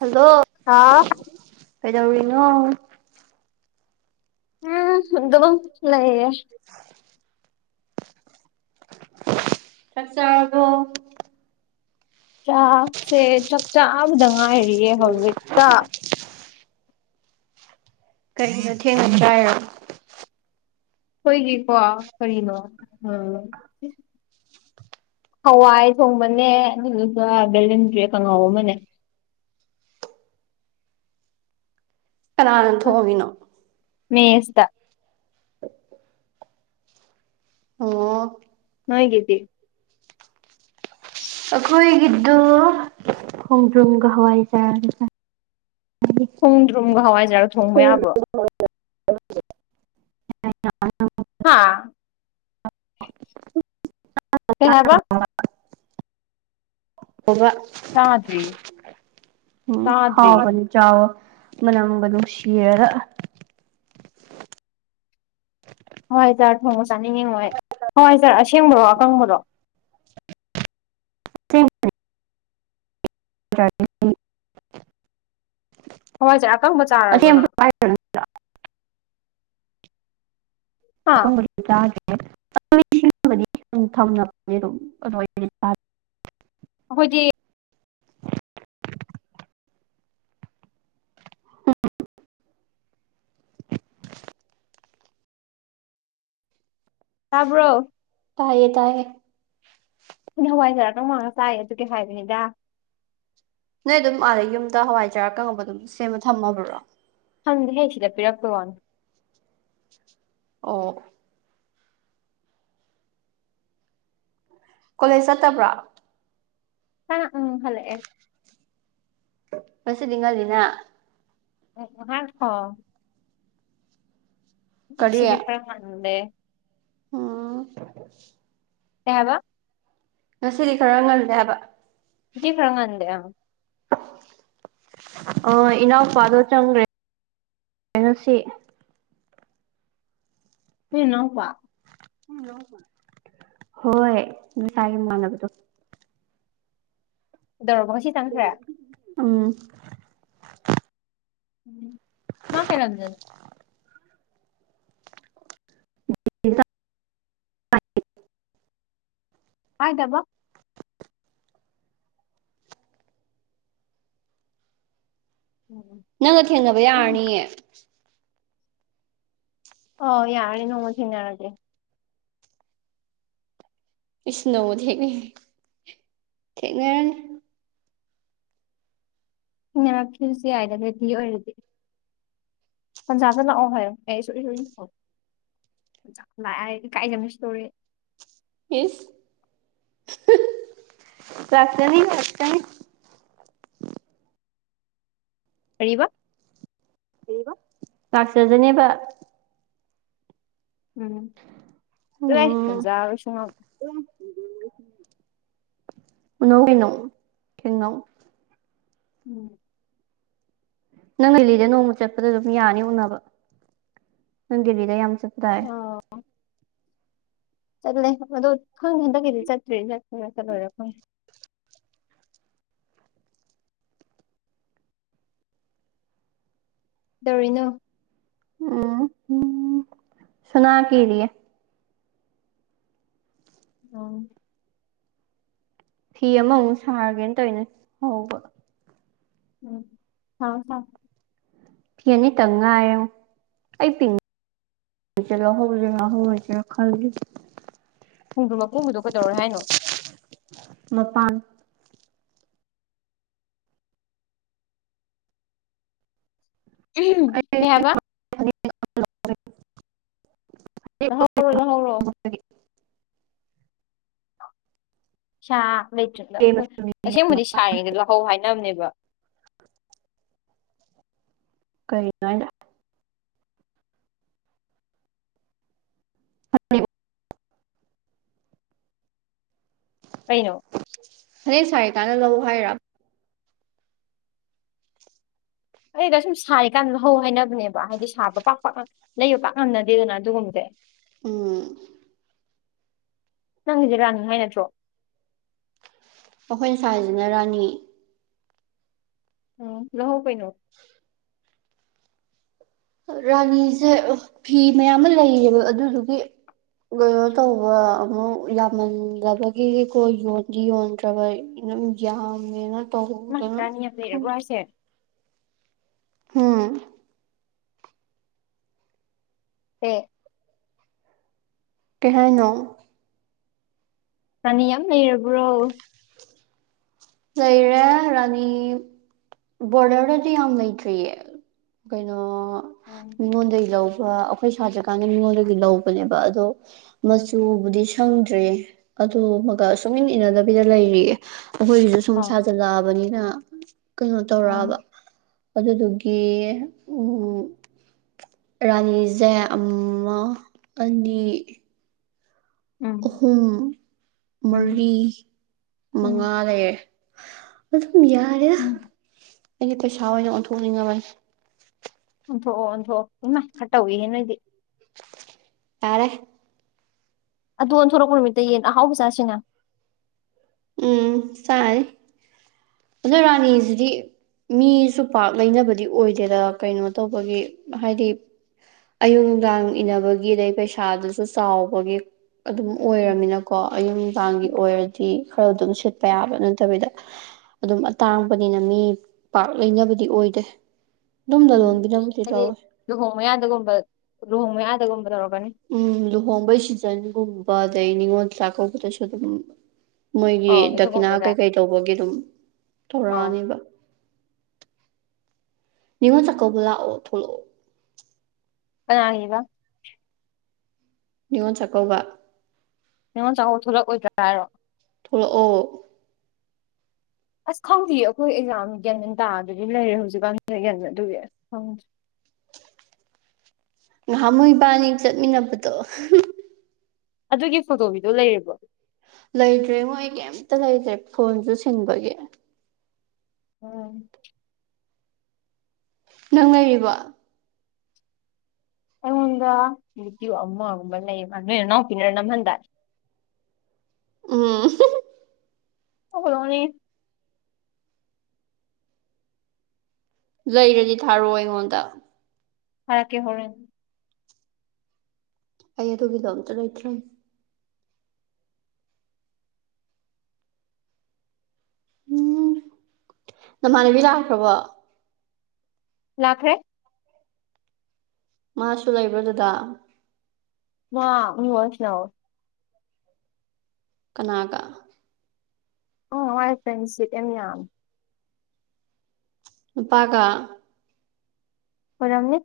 Hello. ꯑꯥꯎ꯫ ꯀꯩꯗꯧꯔꯤꯅꯣ꯫ ꯎꯝ ꯑꯗꯨꯝꯃꯛ ꯂꯩꯌꯦ꯫ [inaudible] ꯆꯥꯛ ꯆꯥꯔꯕꯣ꯫ ꯆꯥꯛꯁꯦ ꯆꯥꯛ ꯆꯥꯕꯗ ꯉꯥꯏꯔꯤꯌꯦ ꯍꯧꯖꯤꯛꯇ꯫ ꯀꯩꯒꯤꯅꯣ ꯊꯦꯡꯅ ꯆꯥꯏꯔꯣ꯫ ꯈꯣꯏꯒꯤꯀꯣ ꯀꯔꯤꯅꯣ ꯍꯋꯥꯏ ꯊꯣꯡꯕꯅꯦ ꯑꯗꯨꯗꯨꯒ ꯕꯦꯂꯦꯟꯗ꯭ꯔꯤ ꯀꯥꯡꯉꯥꯎ ꯑꯃꯅꯦ꯫ ꯀꯅꯥꯅ ꯊꯣꯡꯏꯅꯣ꯫ ꯃꯦꯁꯇ꯫ [unintelligible] ꯑꯣ꯫ ꯅꯣꯏꯒꯤꯗꯤ꯫ ꯑꯈꯣꯏꯒꯤꯗꯨ ꯈꯣꯡꯗ꯭ꯔꯨꯝꯒ ꯍꯋꯥꯏ ꯖꯥꯔꯒ ꯆꯥꯏ꯫ ꯈꯣꯡꯗ꯭ꯔꯨꯝꯒ ꯍꯋꯥꯏꯖꯥꯔꯒ ꯊꯣꯡꯕ ꯆꯥꯏꯌꯦ ꯌꯥꯕ꯭ꯔꯣ꯫ [unintelligible] ꯍꯥꯥ ꯀꯩ ꯍꯥꯏꯕ [unintelligible] ꯑꯣꯕꯥ ꯆꯥꯗ꯭ꯔꯤ ꯎꯝ ꯆꯥꯗ꯭ꯔꯤꯌꯦ ꯍꯥꯎꯕꯅꯤ ꯆꯥꯎꯋꯣ ꯃꯅꯝꯒ ꯅꯨꯡꯁꯤꯔꯒ ꯍꯋꯥꯏꯖꯥꯔ ꯊꯣꯡꯕ ꯆꯥꯅꯤꯡꯉꯤꯉꯣ ꯑꯩ ꯍꯋꯥꯏꯖꯥꯔ ꯑꯁꯦꯡꯕꯔꯣ ꯑꯀꯪꯕꯔꯣ [unintelligible] ꯍꯋꯥꯏꯖꯥꯔ ꯑꯀꯪꯕ ꯆꯥꯔꯕ꯭ꯔꯣ ꯅꯪ [unintelligible] ꯍꯥ [unintelligible] ꯑꯈꯣꯏꯗꯤ ꯇꯥꯕ꯭ꯔꯣ ꯇꯥꯏꯌꯦ ꯇꯥꯏꯌꯦ ꯑꯈꯣꯏꯗꯤ ꯍꯋꯥꯏꯖꯥꯔ ꯑꯀꯪꯕ ꯉꯥꯛ ꯆꯥꯏ ꯑꯗꯨꯒꯤ ꯍꯥꯏꯕꯅꯤꯗ ꯅꯣꯏ ꯑꯗꯨꯝ ꯑꯥꯗ ꯌꯨꯝꯗ ꯍꯋꯥꯏꯖꯥꯔ ꯑꯀꯪꯕ ꯑꯗꯨꯝ ꯁꯦꯝꯃ ꯊꯝꯃꯕ꯭ꯔꯣ ꯊꯝꯗꯦꯍꯦ ꯁꯤꯗ ꯄꯤꯔꯛꯄꯩ ꯋꯥꯅꯤ ꯑꯣ ꯀꯣꯂꯦꯖ ꯆꯠꯇꯕ꯭ꯔꯣ ꯍꯥ ꯎꯝ ꯍꯜꯂꯛ ꯑꯦ ꯉꯁꯤꯗꯤ ꯉꯜꯂꯤꯅ [unintelligible] ꯀꯔꯤ ꯉꯁꯤꯗꯤ ꯈꯔ ꯉꯜꯂꯦ ꯎꯝ ꯀꯩ ꯍꯥꯏꯕ ꯉꯁꯤꯗꯤ ꯈꯔ ꯉꯜꯂꯦ ꯍꯥꯏꯕ ꯉꯁꯤ ꯈꯔ ꯉꯟꯗꯦ ꯑꯪ ꯑꯣ ꯏꯅꯥꯎꯄꯥꯗꯣ ꯆꯪꯈ꯭ꯔꯦ ꯉꯁꯤ ꯅꯣ ꯅꯅꯥꯎꯄꯥ ꯍꯣꯏ ꯉꯁꯥꯏꯒꯤ ꯃꯃꯥꯟꯅꯕꯗꯣ ꯗꯧꯔꯕ ꯉꯁꯤ ꯆꯪꯈ꯭ꯔꯦ ꯎꯝ ꯝ ꯃꯥ ꯀꯩꯂꯝꯗꯩꯅꯣ [unintelligible] ꯀꯥꯏꯗꯥꯕ ꯅꯪꯒ ꯊꯦꯡꯅꯕ ꯌꯥꯔꯅꯤꯌꯦ ꯑꯣ ꯌꯥꯔꯅꯤ ꯅꯣꯡꯃ ꯊꯦꯡꯅꯔꯖꯦ ꯏꯁ ꯅꫭꯡꯃ ꯊꯦꯡꯅ ꯊꯦꯡꯅꯔꯅꯤ ꯏꯟꯅꯔꯛꯈꯤꯕꯖꯨ ꯌꯥꯏꯗ ꯔꯦꯗꯤ ꯑꯣꯏꯔꯗꯤ ꯄꯣꯟꯖꯥꯗ ꯂꯥꯛꯑꯣ ꯍꯥꯏꯌꫭ ꯑꯦ ꯁꯣꯔꯤ ꯁꯣꯔꯤ [unintelligible] ꯏꯀꯥꯏꯖꯕꯅꯁꯨ ꯂꫭꯏꯔꯦ ꯏꯁ ꯂꯥꯛꯆꯅꯤ ꯂꯥꯛꯆꯅꯤ ꯀꯔꯤꯕ ꯂꯥꯛꯆꯖꯅꯦꯕ ꯎꯝ ꯆꯂꯥꯏ ꯎꯝ ꯉꯝꯖꯔꯔꫭꯏ ꯁꯨꯉꯝ ꯎꯅꯧ ꯀꯩꯅꯣ ꯊꯦꯡꯅꯧ ꯎꯝ ꯅꯪ ꯗꯜꯂꯤꯗ ꯅꯣꯡꯃ ꯆꯠꯄꯗ ꯑꯗꯨꯝ ꯌꯥꯅꯤ ꯎꯅꯕ ꯅꯪ ꯗꯦꯜꯂꯤꯗ ꯌꯥꯝ ꯆꯠꯄ ꯗꯥꯏ ꯎꯝ [unintelligible] [inaudible] ꯆꯠꯂꯦ ꯑꯗꯨ ꯈꯪꯗꯦ ꯍꯟꯇꯀꯛ ꯀꯤꯗꯤ ꯆꯠꯇꯔꯤ ꯆꯠꯀꯦꯔꯥ ꯆꯇꯂꯣꯏꯔꯥ ꯈꯪꯗꯦ ꯗꯧꯔꯤꯅꯣ ꯎꯝ ꯍꯨꯝ ꯁꯨꯅꯥ ꯀꯤꯔꯤꯑꯦ ꯑꯣ ꯐꯤ ꯑꯃꯃꯨꯛ ꯁꯥꯔꯒꯦꯅ ꯇꯧꯏꯅꯤ ꯍꯧꯕ ꯎꯝ ꯁꯥꯎ ꯁꯥꯎ ꯐꯤ ꯑꯅꯤꯇꯡ ꯉꯥꯏꯔꯦꯉꯣ ꯑꯩ ꯄꯤꯛ [unintelligible] ꯍꯧꯖꯤꯔꯥ ꯍꯧꯔꯣꯏꯖꯤꯔꯥ ꯈꯜꯂꯤ ꯈꯣꯛꯗꯔ꯭ꯨꯝ ꯃꯀꯨꯒꯤꯗꯣ ꯀꯩꯗꯧꯔꯦ ꯍꯥꯏꯅꯣ ꯃꯄꯥꯟ ꯎꯍꯨꯝ ꯑꯩ ꯀꯩ ꯍꯥꯏꯕꯥ [unintelligible] [unintelligible] ꯂꯧꯍꯧꯔꯣ ꯂꯧꯍꯧꯔꯣ [unintelligible] [inaudible] ꯁꯥ ꯂꯩꯇ꯭ꯔꯅ ꯑꯩꯈꯣꯏ ꯑꯁꯦꯡꯕꯗꯤ ꯁꯥꯔꯤꯉꯩꯗ ꯂꯧꯍꯧ ꯍꯥꯏꯅꯕꯅꯦꯕ ꯀꯩꯅꯣ ꯍꯥꯏꯁꯦ [unintelligible] [inaudible] ꯀꯩꯅꯣ ꯐꯥꯅꯦꯛ ꯁꯥꯔꯤ ꯀꯥꯟꯗ ꯂꯧ ꯍꯥꯏꯔꯣ ꯑꯩꯗ ꯑꯁꯨꯝ ꯁꯥꯔꯤꯀꯥꯟꯗ ꯂꯧꯍꯧ ꯍꯥꯏꯅꯕꯅꯦꯕ ꯍꯥꯏꯗꯤ ꯁꯥꯕ ꯄꯥꯛ ꯄꯛ ꯂꯩꯕ ꯄꯥꯛ ꯉꯝꯅꯗꯦꯗꯅ ꯑꯗꯨꯒꯨꯝꯕꯗꯤ ꯎꯝ ꯅꯪꯒꯤꯖꯦ ꯔꯥꯅꯤ ꯍꯥꯏ ꯅꯠꯇ꯭ꯔꯣ ꯑꯥꯈꯣꯏ ꯁꯥꯏꯖꯤꯅ ꯔꯥꯅꯤ ꯎꯝ ꯂꯍꯧ ꯀꯩꯅꯦ ꯔꯥꯅꯤꯁꯦ ꯐꯤ ꯃꯌꯥꯝꯃꯥ ꯂꯩꯌꯦꯕ ꯑꯗꯨꯗꯨꯒꯤ ꯀꯩꯅꯣ ꯇꯧꯕ ꯑꯃꯨꯛ ꯌꯥꯝꯃꯟꯂꯕꯒꯤ ꯈꯣꯏ ꯌꯣꯟꯗꯤ ꯌꯣꯟꯗ꯭ꯔꯕ ꯑꯩ ꯃꯤꯅꯥ ꯃꯨꯛ ꯌꯝꯃꯦꯅ ꯃꯥ ꯇꯧꯗꯅ ꯔꯥꯅꯤ ꯌꯥꯝ ꯂꯩꯔꯕ꯭ꯔꯣ ꯈꯪꯗꯦ ꯍꯥꯏꯁꯦ ꯎꯝ ꯄꯦ ꯀꯩ ꯍꯥꯏꯅꯣ ꯔꯥꯅꯤ ꯌꯥꯝ ꯂꯩꯔꯕ꯭ꯔꯣ ꯂꯩꯔꯦ ꯔꯥꯅꯤ ꯕꯣꯂꯦꯔꯣꯗꯤ ꯌꯥꯝ ꯂꯩꯇ꯭ꯔꯤꯌꯦ ꯀꯩꯅꯣ ꯎꯝ ꯃꯤꯉꯣꯟꯗꯒꯤ ꯂꯧꯕ ꯑꯩꯈꯣꯏ ꯁꯥꯇ꯭ꯔꯀꯥꯟꯗ ꯃꯤꯉꯣꯟꯗꯒꯤ ꯂꯧꯕꯅꯦꯕ ꯑꯗꯣ [unintelligible] ꯃꯆꯨꯕꯨꯗꯤ ꯁꯪꯗ꯭ꯔꯤꯌꯦ ꯑꯗꯨ ꯃꯒ ꯁꯨꯛꯏꯟ ꯏꯟꯅꯗꯕꯤꯗ ꯂꯩꯔꯤꯌꯦ ꯑꯗꯨꯑꯣꯏꯖꯨ ꯁꯨꯝ ꯁꯥꯖꯜꯂꯛꯑꯕꯅꯤꯅ ꯀꯩꯅꯣ ꯇꯧꯔꯛꯑꯕ ꯎꯝ ꯑꯗꯨꯗꯨꯒꯤ ꯔꯥꯅꯤꯖꯦ ꯑꯃ ꯑꯅꯤ ꯎꯝ ꯑꯍꯨꯝ ꯃꯔꯤ ꯃꯉꯥ ꯎꯝ ꯂꯩꯔꯦ ꯑꯗꯨꯝ ꯌꯥꯔꯦꯗ ꯎꯝ ꯑꯩꯗꯤ ꯄꯩꯁꯥ ꯑꯣꯏꯅ ꯑꯣꯟꯊꯣꯛꯅꯤꯡꯉꯕꯅꯤ ꯑꯣꯟꯊꯣꯛꯑꯣ ꯑꯣꯟꯊꯣꯀꯥꯑꯣ ꯏꯃꯥꯏ ꯈꯔ ꯇꯧꯏꯍꯦ ꯅꯣꯏꯗꯤ ꯇꯥꯔꯦ ꯑꯗꯣ ꯑꯣꯟꯊꯣꯔꯛꯄ ꯅꯨꯃꯤꯠꯇ ꯌꯦꯟ ꯑꯍꯥꯎꯕ ꯆꯥꯁꯤꯅ ꯎꯝ ꯆꯥꯅꯤ [unintelligible] ꯔꯥꯅꯤꯖꯤꯗꯤ ꯃꯤꯖꯨ ꯄꯥꯛ ꯂꯩꯅꯕꯗꯤ ꯑꯣꯏꯗꯦꯗ ꯀꯩꯅꯣ ꯇꯧꯕꯒꯤ ꯍꯥꯏꯗꯤ ꯑꯌꯨꯛ ꯅꯨꯡꯗꯥꯡ ꯏꯟꯅꯅꯕꯒꯤ ꯑꯗꯩ ꯄꯩꯁꯥꯗꯨꯖꯨ ꯆꯥꯎꯕꯒꯤ ꯑꯗꯨꯝ ꯎꯝ ꯑꯣꯏꯔꯝꯃꯤꯅꯀꯣ ꯑꯌꯨꯛ ꯅꯨꯡꯗꯥꯡꯒꯤ ꯑꯣꯏꯔꯗꯤ ꯈꯔ ꯑꯗꯨꯝ ꯁꯤꯠꯄ ꯌꯥꯕ ꯅꯠꯇꯕꯤꯗ ꯑꯗꯨꯝ ꯑꯇꯥꯡꯕꯅꯤꯅ ꯃꯤ ꯄꯥꯛ ꯂꯩꯅꯕꯗꯤ ꯑꯣꯏꯗꯦ ꯗꯨꯝ ꯎꯝ ꯂꯂꫭꯟꯕꯤꯅꯕꯨꯗꯤ ꯍꯥꯏꯗꯤ ꯂꯧꯋꯦ ꯂꯨꯍꯣꯡ ꯃꯌꯥꯗꯒꯨꯝꯕ ꯂꯨꯍꯣꯡ ꯃꯌꯥꯗꯒꯨꯝꯕ ꯇꯧꯔꯛꯀꯅꯤ ꯎꯝ ꯂꯨꯍꯣꯡꯕꯩ ꯁꯤꯖꯟꯒꯨꯝꯕ ꯑꯗꯩ ꯅꯤꯉꯣꯜ ꯆꯥꯛꯀꯧꯕꯗꯁꯨ ꯑꯗꯨꯝ ꯃꯣꯏꯒꯤ ꯑꯧ ꯗꯈꯤꯅꯥ ꯑꯗꯨꯒꯨꯝꯕꯗ ꯀꯩꯀꯩ ꯇꯧꯕꯒꯤ ꯑꯗꯨꯝ ꯑꯧ ꯇꯧꯔꯛꯑꯅꯤꯕ ꯅꯤꯡꯉꯣꯜ ꯆꯥꯛꯀꯧꯕ ꯂꯥꯛꯑꯣ ꯊꯣꯛꯂꯛꯑꯣ [unintelligible] ꯅꯤꯉꯣꯜ ꯆꯥꯛꯀꯧꯕ ꯅꯤꯉꯣꯟ ꯆꯥꯀꯩꯕ ꯊꫭꯛꯂꯛꯑꯣꯏꯗ꯭ꯔ ꯍꯥꯏꯔꯣ ꯊꯣꯛꯂꯛ ꯑꯣ ꯑꯁ ꯈꯪꯗꯤꯌꯦ ꯑꯩꯈꯣꯏ ꯑꯦꯛꯖꯥꯝ ꯒ꯭ꯌꯥꯟ ꯇꯥꯗꯕꯤ ꯂꯩꯔꯦ ꯍꯧꯖꯤꯛꯀꯥꯟ [unintelligible] ꯑꯗꯨꯒꯤ ꯉꯍꯥꯝꯃꯨꯛ ꯏꯕꯥꯅꯤ ꯆꯠꯃꯤꯟꯅꯕꯗꯣ ꯑꯗꯨꯒꯤ ꯐꯣꯇꯣꯒꯤꯗꯣ ꯂꯩꯔꯤꯕꯣ ꯂꯩꯇ꯭ꯔꯦꯉꫭ ꯑꯩ ꯀꯩꯝꯇ ꯂꯩꯇ꯭ꯔꯦ ꯐꯣꯟꯖꯨ ꯁꯤꯟꯕꯒꯤ ꯑꫭꯝ ꯅꯪ ꯂꯩꯔꯤꯕꫭ ꯑꯩꯉꯣꯟꯗ [unintelligible] ꯂꯩꯕꯅꯦ ꯅꯣꯏ ꯅꯅꯥꯎꯄꯤꯅ ꯅꯝꯍꯟꯗꯥꯏ ꯎꯝ [unintelligible] [unintelligible] ꯅꫭꯛꯅꯤꯡꯉꯤ ꯂꯩꯔꯗꯤ ꯊꯥꯔꯛꯑꯣ ꯑꯩꯉꯣꯟꯗ ꯊꯥꯔꯛꯀꯦ ꯍꯧꯔꯦꯟ ꯑꯩ ꯑꯗꯨꯒꯤꯗꯣ ꯑꯝꯇ ꯂꯩꯇ꯭ꯔꯦ ꯎꯝ ꯅꯃꯥꯟꯅꯕꯤ ꯂꯥꯛꯈ꯭ꯔꯕꯣ ꯂꯥꯛꯈ꯭ꯔꯦ ꯃꯥꯁꯨ ꯂꯩꯕ꯭ꯔ ꯗꯨꯗꯥ ꯃꯥ [unintelligible] ꯋꯥꯔꯤ ꯁꯥꯟꯅꯍꯧꯋꯤ ꯀꯅꯥꯒ ꯑꯣ ꯃꯥꯏ ꯐ꯭ꯔꯦꯟꯁꯤꯞ ꯌꯥꯝ [unintelligible] ꯅꯨꯄꯥꯒ ꯑꯣꯏꯔꯝꯅꯤ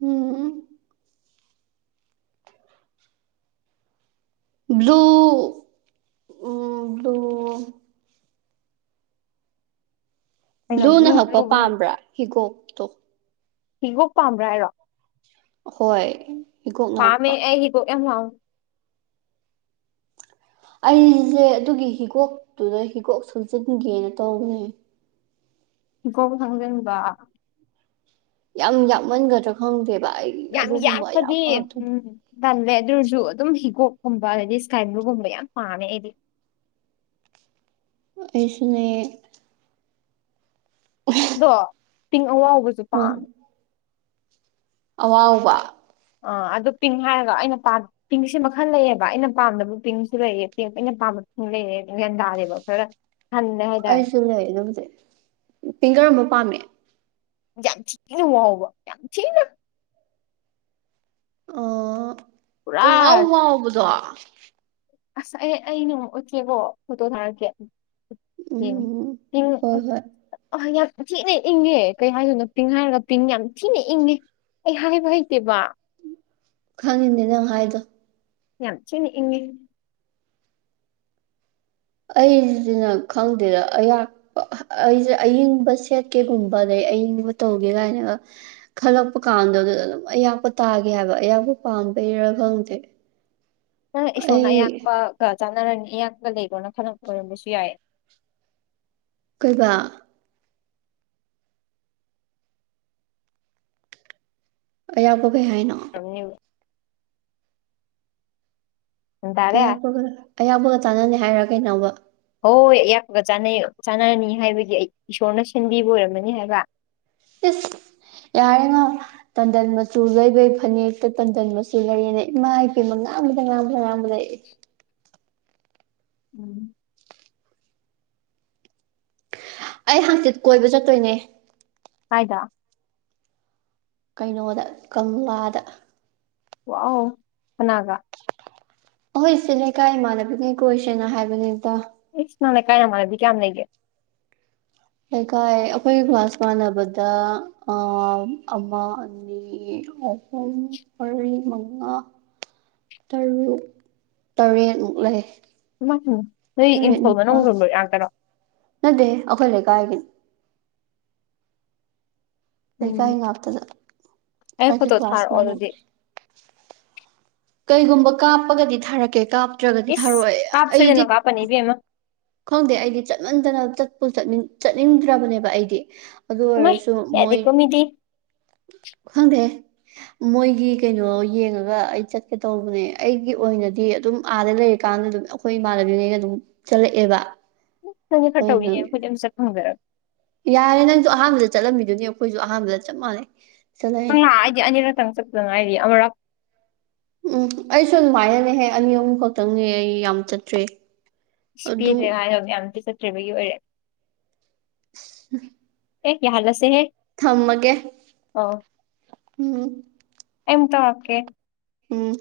ꯎꯝ [unintelligible] ꯕ꯭ꯂꯨ ꯎꯝ ꯕ꯭ꯂꯨ ꯀꯩꯅꯣ ꯕ꯭ꯂꯨꯅ ꯕ꯭ꯂꯨ ꯕ꯭ꯂꯨ ꯍꯛꯄ ꯕ꯭ꯂꯨ ꯄꯥꯝꯕ꯭ꯔ ꯍꯤꯒꯣꯛ ꯍꯤꯒꯣꯛ ꯄꯥꯝꯕ꯭ꯔ ꯍꯥꯏꯔꯣ ꯍꯣꯏ ꯍꯤꯒꯣꯛꯅ ꯄꯥꯝꯃꯦ ꯍꯛꯄ ꯑꯩ ꯍꯤꯒꯣꯛ ꯌꯥꯝ [unintelligible] ꯑꯩꯖꯦ ꯑꯗꯨꯒꯤ ꯍꯤꯒꯣꯛꯇꯨꯗ ꯍꯤꯒꯣꯛ ꯁꯨꯖꯟꯒꯦꯅ ꯇꯧꯕꯅꯦ ꯍꯤꯒꫭꯛ ꯁꯪꯖꯟꯕ ꯌꯥꯝ ꯌꯥꯛꯃꯟꯒꯗ꯭ꯔ ꯈꯪꯗꯦꯕ ꯑꯩ ꯌꯥꯝ ꯑꯗꯨꯒꯨꯝꯕ ꯌꯥꯝ ꯌꯥꯛꯄꯗꯤ ꯄꯥꯝꯗꯦ ꯎꯝ ꯇꯜꯂꯦ ꯑꯗꯨ ꯑꫭꯏꯔꯁꯨ ꯑꯗꯨꯝ ꯍꯤꯒꯣꯛꯀꯨꯝꯕ ꯑꯗꯩꯗꯤ ꯏꯁꯀꯥꯏ ꯕ꯭ꯂꯨꯒꯨꯝꯕ ꯌꯥꯝ ꯄꯥꯝꯃꯦ ꯑꯩꯗꯤ ꯑꯩꯁꯨꯅꯦ ꯎ [inaudible] ꯑꯗꯣ ꯄꯤꯡ ꯑꯋꯥꯥꯎꯕꯖꯨ ꯄꯥꯝꯃꯦ꯫ ꯑꯋꯥꯎꯕ꯫ ꯑꯥ ꯑꯗꯨ ꯄꯤꯡ ꯍꯥꯏꯔꯒ ꯑꯩꯅ ꯄꯥꯝ ꯄꯤꯡꯁꯤ ꯃꯈꯜ ꯂꯩꯌꯦꯕ ꯑꯩꯅ ꯄꯥꯝꯗꯕ ꯄꯤꯡꯁꯨ ꯂꯩꯌꯦꯕ ꯑꯩꯅ ꯄꯥꯝꯕ ꯄꯤꯡ ꯂꯩꯑꯦ ꯒ꯭ꯌꯥꯟ ꯇꯥꯗꯦꯕ ꯈꯔ ꯍꯜꯂꯦ ꯍꯥꯏꯇꯥꯔꯦ ꯑꯩꯁꯨ ꯂꯩ ꯑꯗꯨꯕꯨꯗꯤ ꯄꯤꯡ ꯀꯔꯝꯕ ꯄꯥꯝꯃꯤ꯫ ꯌꯥꯝ ꯊꯤꯅ ꯋꯥꯎꯕ ꯌꯥꯝꯊꯤꯅ꯫ ꯑꯣ ꯄꯨꯔꯥ ꯄꯨꯡꯋꯥꯎ ꯋꯥꯎꯕꯗꯣ꯫ ꯑꯁ ꯑꯩ ꯑꯩ ꯅꯣꯡꯃ ꯎꯠꯀꯦꯀꯣ ꯐꯣꯇꯣ ꯊꯥꯔꯛꯀꯦ꯫ ꯌꯦꯡ ꯎꯝ ꯄꯤꯡ ꯍꯣꯏ ꯍꯣꯏ ꯑ ꯌꯥꯝ ꯊꯤꯅ ꯏꯪꯉꯦ ꯀꯩ ꯍꯥꯏꯗꯣꯏꯅꯣ ꯄꯤꯡ ꯍꯥꯏꯔꯒ ꯄꯤꯡ ꯌꯥꯝ ꯊꯤꯅ ꯏꯪꯉꯦ꯫ ꯑꯩ ꯍꯥꯏꯕ ꯍꯩꯇꯦꯕ꯫ ꯈꯪꯉꯤꯅꯦ ꯅꯪ ꯍꯥꯏꯗꯣ꯫ ꯌꯥꯝ ꯊꯤꯅ ꯏꯪꯉꯤ꯫ ꯑꯩꯖꯤꯅ ꯈꯪꯗꯦꯗ ꯑꯩꯌꯥꯛ ꯑꯩꯖꯦ ꯑꯌꯤꯡꯕ ꯁꯦꯠꯀꯦꯒꯨꯝꯕ ꯑꯗꯩ ꯑꯌꯤꯡꯕ ꯇꯧꯒꯦ ꯒꯥꯏꯅꯒ ꯈꯜꯂꯛꯄ ꯀꯥꯟꯗꯨꯗ ꯑꯗꯨꯝ ꯑꯌꯥꯛꯄ ꯇꯥꯒꯤ ꯍꯥꯏꯕ ꯑꯌꯥꯛꯄ ꯄꯥꯝꯕꯩꯔꯥ ꯈꯪꯗꯦ꯫ [inaudible] ꯅꯪ ꯏꯁꯣꯔꯅ ꯑꯩ ꯑꯌꯥꯛꯄꯒ ꯆꯥꯟꯅꯔꯅꯤ ꯑꯌꯥꯛꯄꯒ ꯂꯩꯔꯣꯅ ꯈꯜꯂꯛꯄ ꯑꯣꯏꯔꯝꯕꯁꯨ ꯌꯥꯏꯌꯦ꯫ ꯀꯩꯕ꯫ ꯑꯌꯥꯛꯄ ꯀꯩ ꯍꯥꯏꯅꯣ꯫ [unintelligible] ꯒ꯭ꯌꯥꯟ ꯇꯥꯔꯦ ꯑꯌꯥꯛꯄꯒ ꯑꯌꯥꯛꯄꯒ ꯆꯥꯟꯅꯅꯤ ꯍꯥꯏꯔ ꯀꯩꯅꯣꯕ꯫ ꯍꯣꯏ ꯑꯌꯥꯛꯄꯒ ꯆꯥꯅꯩ ꯆꯥꯅꯔꯅꯤ ꯍꯥꯏꯕꯒꯤ ꯏꯁꯣꯔꯅ ꯁꯤꯟꯕꯤꯕ ꯑꯣꯏꯔꯝꯃꯅꯤ ꯍꯥꯏꯕ꯫ ꯏꯁ ꯌꯥꯔꯦꯉꯣ꯫ ꯇꯟꯗꯟ ꯃꯆꯨ ꯂꯩꯕꯩ ꯐꯅꯦꯛꯇ ꯇꯟꯗꯟ ꯃꯆꯨ ꯂꯩꯌꯦꯅ ꯏꯃꯥ ꯏꯄꯦꯝꯃ ꯉꯥꯡꯕꯗ ꯉꯥꯡꯕꯗ ꯉꯥꯡꯕꯗ ꯑꯩ꯫ [inaudible] ꯎꯝ꯫ ꯑꯩ ꯍꯪꯆꯤꯠ ꯀꯣꯏꯕ ꯆꯠꯇꯣꯏꯅꯦ꯫ ꯀꯥꯏꯗ꯫ ꯀꯩꯅꯣꯗ ꯀꯪꯂꯥꯗ꯫ ꯋꯥꯎ ꯀꯅꯥꯒ꯫ ꯑꯩꯍꯣꯏ ꯁꯤ ꯂꯩꯀꯥꯏ ꯏꯃꯥꯟꯅꯕꯤꯅꯉꯩ ꯀꯣꯏꯁꯦꯅ ꯍꯥꯏꯕꯅꯤꯗ꯫ ꯏꯁ ꯅꯪ ꯂꯩꯀꯥꯏ ꯅꯃꯥꯅꯕꯤ ꯀꯌꯥꯝ ꯂꯩꯒꯦ꯫ ꯂꯩꯀꯥꯏ ꯑꯩꯈꯣꯏ ꯀ꯭ꯂꯥꯁ ꯃꯥꯟꯅꯕꯗ ꯑꯃ ꯑꯅꯤ꯫ ꯃꯍꯨꯝ ꯃꯔꯤ ꯃꯉꯥ꯫ ꯇꯔꯨꯛ ꯇꯔꯦꯠꯃꯨꯛ ꯂꯩ꯫ ꯏꯃꯥꯏꯄꯦꯃ ꯅꯣꯏ ꯏꯪꯈꯣꯜ ꯃꯅꯨꯡꯒꯨꯝꯕꯩ ꯉꯥꯛꯇꯔꯣ꯫ ꯅꯠꯇꯦꯍꯦ ꯑꯩꯈꯣꯏ ꯂꯩꯀꯥꯏꯒꯤꯅꯤ꯫ ꯂꯩꯀꯥꯏ ꯎꯝ ꯉꯥꯛꯇꯗ ꯑꯩ ꯑꯩꯒ ꯐꯣꯇꯣ ꯀ꯭ꯂꯥꯁ ꯊꯥꯔꯛꯑꯣ ꯑꯗꯨꯗꯤ ꯃꯥꯅꯕꯅꯦ ꯀꯩꯒꯨꯝꯕ ꯀꯥꯞꯄꯒꯗꯤ ꯊꯥꯔꯛꯀꯦ ꯀꯥꯞꯇ꯭ꯔꯒꯗꯤ ꯊꯥꯔꯛꯑꯣꯏ ꯑꯩꯗꯤ ꯄꯅꯤ ꯏꯕꯦꯃ꯫ ꯈꯪꯗꯦ ꯑꯩꯗꯤ ꯆꯠꯃꯟꯗꯅ ꯆꯠꯄꯨ ꯆꯠꯅꯤꯡꯗ꯭ꯔꯕꯅꯦꯕ ꯑꯩꯗꯤ꯫ ꯑꯗꯨ ꯏꯃꯥꯏ ꯑꯣꯏꯔꯁꯨ ꯃꯣꯏ꯫ ꯌꯥꯗꯦꯀꯣ ꯃꯤꯗꯤ ꯈꯪꯗꯦꯍꯦ꯫ ꯃꯣꯏꯒꯤ ꯀꯩꯅꯣ ꯌꯦꯡꯉꯒ ꯑꯩ ꯆꯠꯀꯦ ꯇꯧꯕꯅꯦ ꯑꯩꯒꯤ ꯑꯣꯏꯅꯗꯤ ꯑꯗꯨꯝ ꯑꯥꯗ ꯂꯩꯔꯀꯥꯟꯗ ꯑꯗꯨꯝ ꯑꯩꯈꯣꯏ ꯏꯃꯥꯟꯅꯕꯤꯒꯩ ꯑꯗꯨꯝ ꯆꯠꯂꯛꯑꯦꯕ ꯅꯪꯗꯤ ꯈꯔ ꯇꯧꯋꯤꯅꯦ ꯑꯗꯨꯗꯨꯒꯤ ꯑꯩꯈꯣꯏꯗꯤ ꯑꯃꯝ ꯐꯪꯖꯔꯛ ꯌꯥꯔꯦ ꯅꯪꯁꯨ ꯑꯍꯥꯟꯕꯗ ꯆꯠꯂꯝꯃꯤꯗꯨꯅꯤ ꯑꯩꯈꯣꯏꯁꯨ ꯑꯍꯥꯟꯕꯗ ꯆꯞ ꯃꯥꯟꯅꯩ ꯆꯠꯂꯛꯏ ꯍꯪꯉꯥ ꯑꯩꯗꯤ ꯑꯅꯤꯔꯛꯇꯪ ꯆꯠꯄꯗ ꯉꯥꯏꯔꯤ ꯑꯃꯨꯔꯛ ꯎꯝ ꯑꯩꯁꯨ ꯑꯗꯨꯃꯥꯏꯅꯅꯦꯍꯦ ꯑꯅꯤ ꯑꯍꯨꯝ ꯈꯛꯇꯪꯅꯦ ꯑꯩ ꯌꯥꯝ ꯆꯠꯇ꯭ꯔꯤ ꯏꯁ ꯑꯗꯨ ꯄꯤꯔꯦ ꯍꯥꯏꯔ ꯃꯌꯥꯝꯇꯤ ꯆꯠꯇ꯭ꯔꯤꯕꯒꯤ ꯑꯣꯏꯔꯦ ꯎꯝ ꯑꯦ ꯌꯥ ꯍꯂꯁꯦꯍꯦ ꯊꯝꯃꯒꯦ ꯎꯝ ꯑꯩ ꯃꯨꯛ ꯇꯧꯔꯛꯀꯦ ꯎꯝ